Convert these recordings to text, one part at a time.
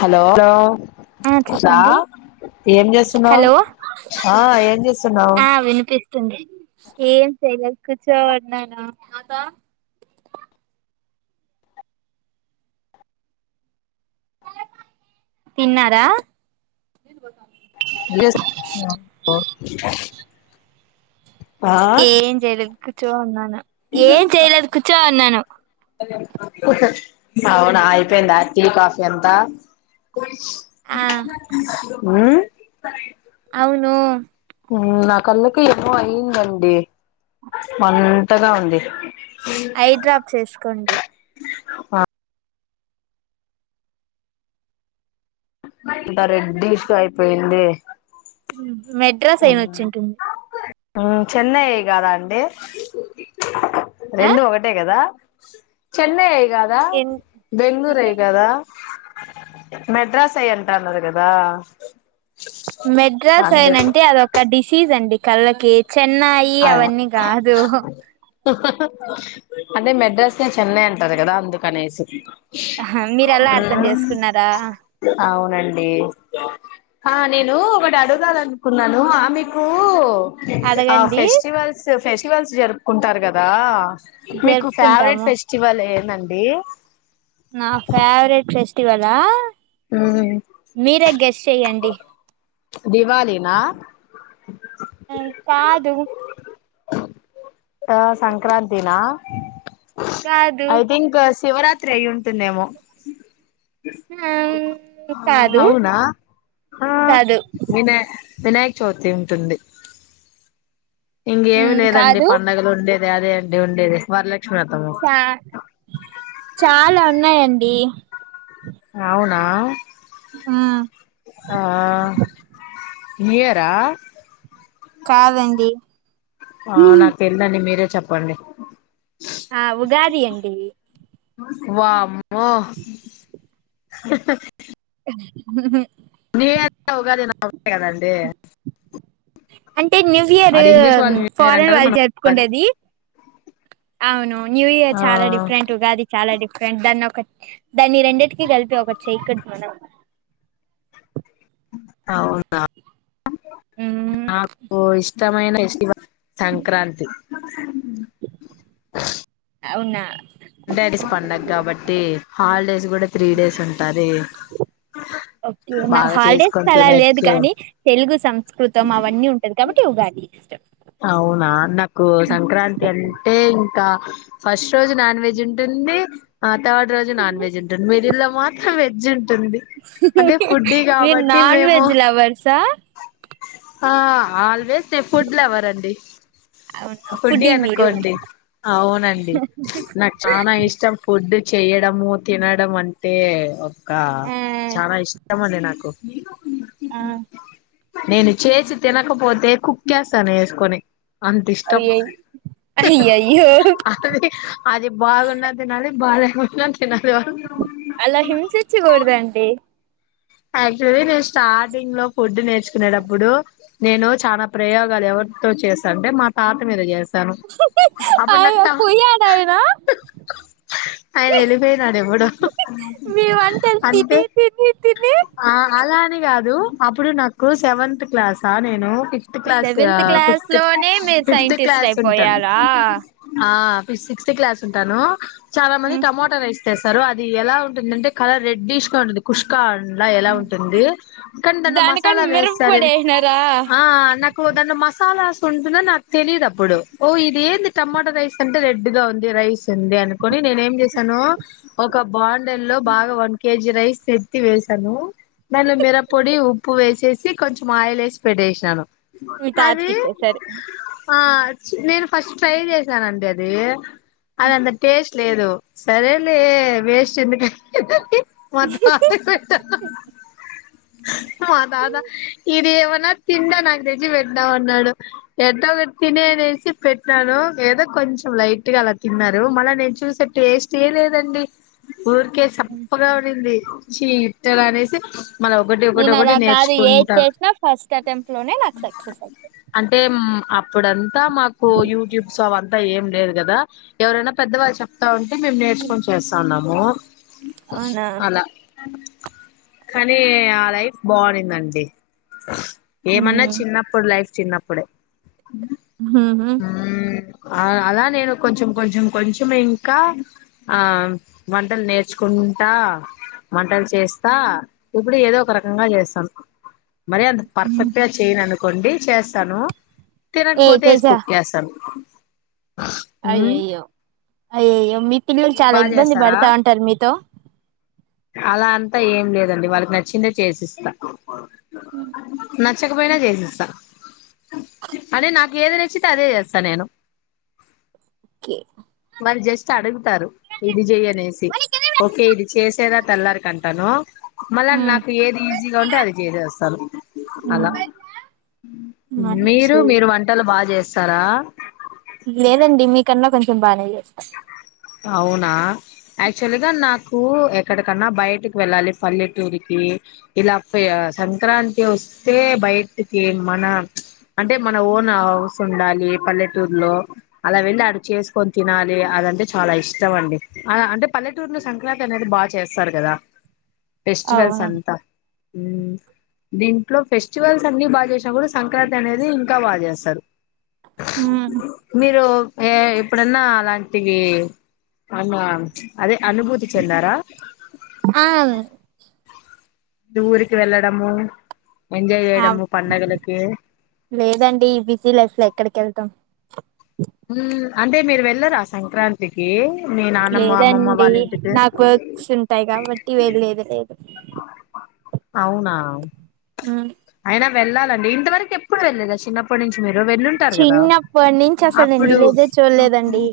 Hello ఆ ఉషా చెప్పండి ఏం చేస్తున్నావ్ హలో ఆ ఏం చేస్తున్నావ్ ఆ [inaudible] ఏం చేయలే కూచో ఉన్నాను నాతో తిన్నారా [inaudible] ఏం జెయ్ లేదు కు చ్చో వున్నాను ఏం చెయలేదు కూర్చో ఉన్నాను అవునా అయిపోయిందా టీ కాఫీ అంతా ఆ ఊ ఔనా నా కళ్ళకి ఎమో అయ్యిందండి మంతగా ఉంది ఐ డ్రాప్ ఏస్కోండి ఆ ద రెడ్డిస్ అయిపోయింది ఉమ్ మెడ్రాస్ ఐ నొచ్చింటుంది ఆ చెన్నై గాదా అండి ఆ రెండూ ఒకటే గదా చెన్నై దా బెంగళూరుగదా మెడ్రాస్ ఐ అంటాన్నారు కదా మెడ్రాస్ అయిన అందుకు అంటే అద ఒక డిసీజ్ అండి కళ్ళకి చెన్నయి అదే అవన్నీ కాదు అంటే మెడ్రాస్ న చెన్నై అంటారు కదా అందుకనేసి ఆ మీర ఎలా అర్థం చేసుకున్నారా అండి ఆ నేను ఒక ఆడు కాాల అనుకున్నాను ఆ మీకు ఆ అడగండి ఫెస్టివల్స్ ఫెస్టివల్స్ జరుపుకుంటారు కదా మీకు ఫేవరెట్ జరుపుకుంటాము ఫెస్టివల్ ఏ అండీ నా ఫేవరెట్ ఫెస్టివలా మీరే గెస్ చెయ్యండి దివాళినా కాదు ఆ సంక్రాంతినా కాదు ఐథింక్ శివరాత్రి అయ్యి టుందేమో కాదు అవునా ఆ కాదు వినాయ వినాయక చవితి ఉంటుంది. ఇంకేమి లేదండి కాదు పండగలు ఉండే అదే అండి ఉండేది, వరల క్ష్మి వ్రతము చ చాలా ఉన్నాయండి. అవునా ఆ న్యూఇయర్ ఆ కాదండి ఆ నాకు తెలిదండి, మీరే చెప్పండి. ఆ ఉగాది అండి. వామ్మో హుహ్ హుహ్ న్యూఇయర్ ఉగాది అయిన ఒకటే కదండి. అంటే న్యూ ఇయర్ అది ఇంగ్లీష్ వాళ్ళు న్యూ ఇయర్ ఫారెన్ అంటారు వాళ్ళు మనం ఉగాది జరుపుకుండేది. అవును న్యూ ఇయర్ ఆ చాలా డిఫరెంట్, ఉగాది చాలా డిఫరెంట్ దాన్ని ఒక దాన్ని రెండింటికిీ కలిపి ఒకటి చేయకూడదు మనం. అవునా నాకు ఇష్ ఇష్టమైన ఫెస్టివల్ సంక్రాంతి. అవునా డాడీస్ పండగ కాబట్టి హాలిడేస్ కూడా త్రీ డేస్ ఉంటాది. ఓకే నా హాలిడేస్ అలా లేదు తినొచ్చు కానీ తెలుగు, సంస్కృతం అవన్నీ ఉంటది కాబట్టి ఉగాది ఇష్టం. అవునా నాకు సంక్రాంతి అంటే ఇంకా ఫస్ట్ రోజు నాన్ వెజ్ ఉంటుంది, ఆ థర్డ్ రోజు నాన్ వెజ్ ఉంటుంది మీడిల్లో మాత్రం వెజ్ ఉంటుంది అంటే హుహుహ్ ఫుడ్డీ మీరు కాబట్టి నాన్ మేము వెజ్ లవర్సా ఆ ఆల్వేస్ తే ఫుడ్ లవర్ అండి. అవునా ఫుడ్డీ ఫుడ్డి మీరు అనుకోండి, అవునండి నాకు చాన ఇష్టం ఫుడ్ చెయడము తినడం అంటే కా ఆ చాన ఇష్ టం అండి నాకు. ఆ నేను చేసి తినకపోతే కుక్కేస్తాను ఏసుకొని. అంత ఇష్టం అయ్యయ్ అయ్యయ్యో అది అది బాగున్న తినాలే బాలే [unintelligible] అలా హింసించకూడదండి అదే రె స్టార్టింగ్ లో ఫుడ్ నేర్చు కునేటప్పుడు నేను చాన ప్రయోగాలు ఎవరితో చేస్తా అంటే మా తాత మీద చే స్తాను అప్పుడు అయ నక్క పోయాడాయన ఆయన వెళ్ళిపోయినాడు ఎప్పుడో మీ వంటలు తిని అంటే తిని తిని ఆ అలా అని కాదు అప్పుడు నాకు సెవెంత్ క్లాసా నేను fifth class seventh class fifth లోనే మీరు ఫిఫ్త్ సైంటిస్ట్ క్లాస్ ఉంట అయిపోయారా ఆ సిక్స్త్ క్లాస్ ఉంటాను చాలా మంది టమాటా రేస్ తె స్తారు అది ఎలా ఉంటుంది అంటే కలర్ రేడ్డీష్ గా ఉంటుంది కుష్ కాట్ అండ్లా ఏలా ఉంటుంది, కానీ దాన్ల దానికని మసాలా మిరప వేస్తారు. పొడి ఏసినారా ఆ నాకు దాన్ల మసాలాస్ ఉంటుందో నాకు తెలియదు అప్పుడు, ఓ ఇది ఏంది టమాటో రైస్ అంటే రెడ్ గా ఉంది రైస్ ఉంది అనుకుని నేను ఏం చేసాను, ఒక బాండిల్లో బాగా వన్ కేజీ రైస్ ఎత్తి వేసాను. దాన్ల మిరప్పొడి, ఉప్పు వేసేసి కొంచెం ఆయిల్ వేసి పెట్టేసినాను. మీ అది తాతకి ఇచ్చేసారు ఆ నేను ఫస్ట్ ట్రై చేశానండి అదీ అది అంత టేస్ట్ లేదు సరేలే వేస్టెందుకు మొత్తం మా తాత ఇ ఇది ఏమన్నా తిండా నాకు తెచ్చి పెట్టినావ్ అన్నాడు. ఎట్టొ గట్ట తినేయ్ అనేసి పెట్టినాను. ఏదో కొంచెం లైట్ గా అలా తిన్నారు మళ్ళ నేను చూసే టేస్ట్ ఏ లేదండి! ఊరికే సప్పగా ఉండింది. చీ ఇట్టగా అనేసి మళ్ళ ఒకటి ఒకటి నేను అలా ఒకటి కాదు ఏది నేర్చుకుంటాను చేసినా, ఫస్ట్ అటెంప్ట్ లోనే నాకు సక్సెస్ అయితది. అంటే అప్పుడంతా మాకు యూట్యూబ్స్ అవంతా ఏం లేదు కదా, ఎవరైనా పెద్దవాళ్ళు చెప్తా ఉం అంటే మేము నేర్చుకొని చేస్తాన్నాము అవునా అలా కానీ ఆ లైఫ్ బాగుడిందండి ఏమన్నా చిన్నప్పుడు లైఫ్ చిన్నప్పుడే ఊహ్మ్ ఆ అలా నేను కొంచెం కొంచెం కొంచెం ఇంకా ఆ వంటలు నేర్చుకుంటా మంటలు చేస్తా ఇప్పుడు ఏదో ఒక రకంగా చేస్తాను మర అంత పర్ఫెక్టుగా చేయఅనుకో కోండి చేస్తాను తిరగపోతే ఏసుకుక్కకెసను అయ్య అయ్యో అయ అయ్యో మీ పిల్లలు మీరు చాలా బాగా ఇబ్బంది చేస్తారా పడతా ఉంటారు మీతో అలా అంతా ఏం లేదండి వాళ్ళకి నచ్చిందే చేసిస్తా మర్ నచ్చకపోయినా చేసిస్తా అదే నా ఏది నచ్చితే అదే చేస్తా నేను ఓకే మరి జస్ట్ అడుగుతారు ఇది చెయనజేయ్ అనేసి ఓకే ఇది చేస్ లేద తెలారికంటాను మళ్ళా నాకు ఏది ఈజీగా ఉంటే అది చేసేస్తాను అలా మ్మ్ మీరు మీరు వంటలు బాగా చేస్ సరా లేదండి మీకన్నా కొంచెం బాగానే చేస్తా అవునా యాక్చువల్ గా నాకూ ఎక్కడికన్నా బయటకి వెళ్ళాలి పల్లెటూరికి ఇలా సంక్రాంతి వస్తే బయటికి మన అంటే మన ప్చ్ ఓన్ హౌస్ ఉండాలి పల్లెటూరులో అలా వెళ్ళి అడు చేసుకొని తినాలి అదంటే చాలా ఇష్టం అండి ఆ అంటే పల్లెటూరులో సంక్రాంతి అనేది బాగా చేస్తారు కదా ఫెస్టివల్స్ అవును అంతా ఊమ్ దీంట్లో ఫెస్టివల్స్ అన్ని బాగా చే కూడా సంక్రాంతి అనేది బ చేస్తారు మీరు ఏ ఇప్పుడన్నా అలాంటి టి అన్నా అదే అనుభూతి చెందారా ఆ ఊరికి వెళ్ళడము ఎంజాయ్ ఆ చేయడము పండగలకి లేదండి బిజీ లైఫ్ లో ఎక్కడికి వెళ్తాం మ్మ్ అంటే మీరు వెళ్ళలరా సంక్రాంతికి మీ నానమ్మ అమ్మమ్మ లేదండి వాళ్ళ ఇంటికి నాకు వర్క్స్ ఉంటాయి కాబట్టి వెళ్ళేది లేదు. అవునా ఉహ్ అయినా వెళ్ళాలండి ఇంతవరకు ఎప్పుడు వెళ్లేదా చిన్నప్పటి నుంచి మీరు వెళ్ళుంటారు కదా, చిన్నప్పటి నుంచి అసలు నేను అప్పుడు విలేజే చూడలేదండి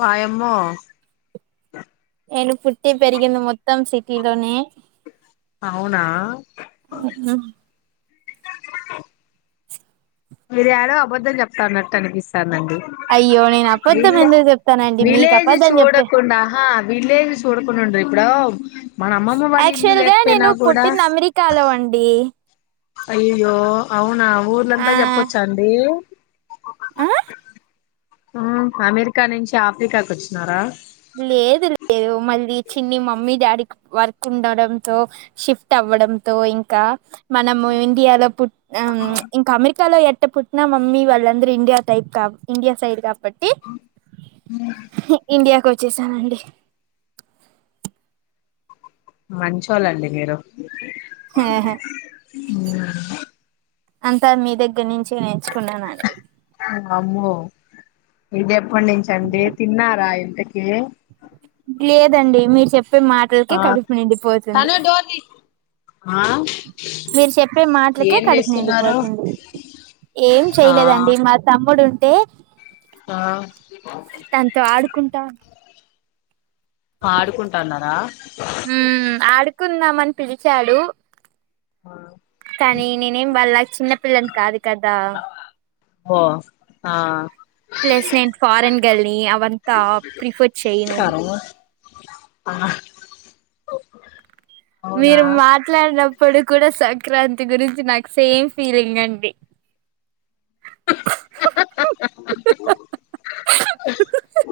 వాయమ్మో ఆ నేను పుట్టి పెరిగింది మొత్తం సిటీలోనే. అవునా మీరు ఏదో అబద్ధం చెప్తాన్నట్టు అనిపిస్తానండి అయ్యో నేను అబద్ధం విలే ఎందుకు చెప్తానండి మీకు విలేజ్ అబద్ధం చెప్తే చూడకుండ హహ విలేజ్ చూడకుండా ఉండరు. ఇప్పుడు మన అమ్మమ్మ వాళ్ళ ఇల్లు యాక్చువల్ గా లేకపోయినా నేను కూడా పుట్టింది అమెరికాలో అండి అయ్యోయో అవునా ఆ ఊర్లంతా చెప్పొచ్చా అండి. ఆ ఆ అమెరికా నుంచి ఆఫ్రికాకి వచ్చినారా లేదు లేదు మళ్ళీ చిన్ని మమ్మీ డాడీకి వర్క్ ఉండడంతో షిఫ్ట్ అవ్వడంతో, ఇంకా మనము ఇండియాలో పుట్ హమ్ ఇంకా అమెరి కా ఎట్ట పుట్టిన మమ్మీ వాళ్ళు అందరు ఇండియా టైప్ కబ్ ఇండియా సైడ్ కబ్ పట్టి ఇండియా వచ్చేసాను అండి. మంచోళ్లండి మీరు హే హే అంతా మీ దగ్గర నుంచి నేర్చుకున్నానండి [unintelligible] మన్నించండి తిన్నారా ఇంతకి ఏ లేదండి మీరు చెప్ చెప్పే మాటలకే ఆ కడుపు నిండిపోతుంది. తనే డోర్ తీ ఆ మీరు చెప్పే మాటలకే ఏం కడుపు చేస్తున్నారు నిండిపోతుంది. ఏం ఆ చెయలేదండి మా తమ్ముడు ఆ [unintelligible] తనతో ఆడుకుంటా ఆడుకుంటాన్నారా కుందామని పిలిచాడు కానీ నేనేమి వాళ్ళల చిన్నపిల్లనీ కాదు కదా ఓ ఆ ప్లస్ నేను ఫారెన్ గర్ల్‌ని, అవినంత ప్రిఫర్ చెయ్యను సరే ఆ అవునా మీరు మాట్లాడి ఇప్పుడు కూడా సంక్రాంతి గురించి నాకు సేమ్ ఫీలింగ్ అండి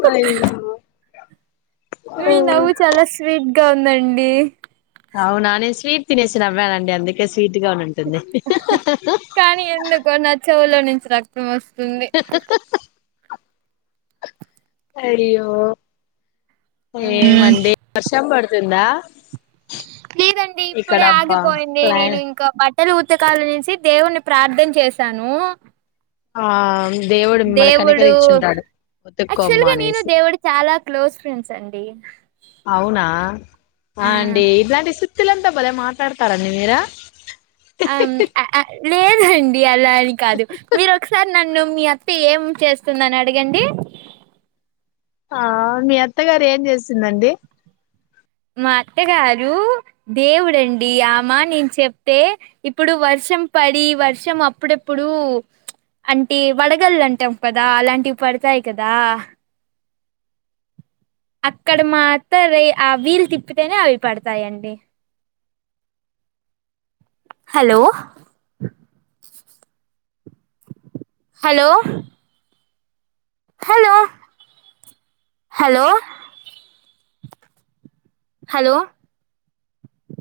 సరే మీ నవ్వు చాలా స్వీట్ ఇంకా ఉందండి అవునా నే స్వీట్ తినేసి నవ్వాను అండి అందుకే స్విట్ గానే ఉంటుంది కానీ ఎందుకో నా చెవులో నుంచి రక్తం వస్తుంది అయ్యో ఏ మండి వర్షం పడుతుంది తుందా లేదండి ఇప్పుడే ఆగిపోయింది క్లై నేను ఇంకా తను ఉతకాలి అనేసి దేవుణ్ణి ప్రార్థన చేశాను ఆ దేవుడు మిమ్మని దేవుడు కనుకరించి ఉంటాడు యాక్చువల్ ఊతుకోమ్మ గా నేను అనేసి దేవుడు చాలా క్లోజ్ ఫ్రెండ్స్ అండి అవునా ఆ అండ్ ఇట్లాంటి తుల్ అంతా బలే మాట్లాడతారా అండి మీరు ఆమ్ లేదండి ఎలా అని కాదు మీరు ఒకసారి నన్ను మీ అత్త ఏం చేస్తుందని అడగండి ఆ మీ అత్తగారు ఏం చేసిందండి మా అత్తగారు దేవుడండి అమ నేను చెప్తే ఇప్పుడు వర్షం పడి వర్షం అప్పుడప్పుడు అంటే వడగల్లుంటాం కదా అలాంటివి పడతాయి కదా అక్కడ మాత్రం ఆ వీలు తిప్పితేనే అవి పడతాయండి hello hello hello hello hello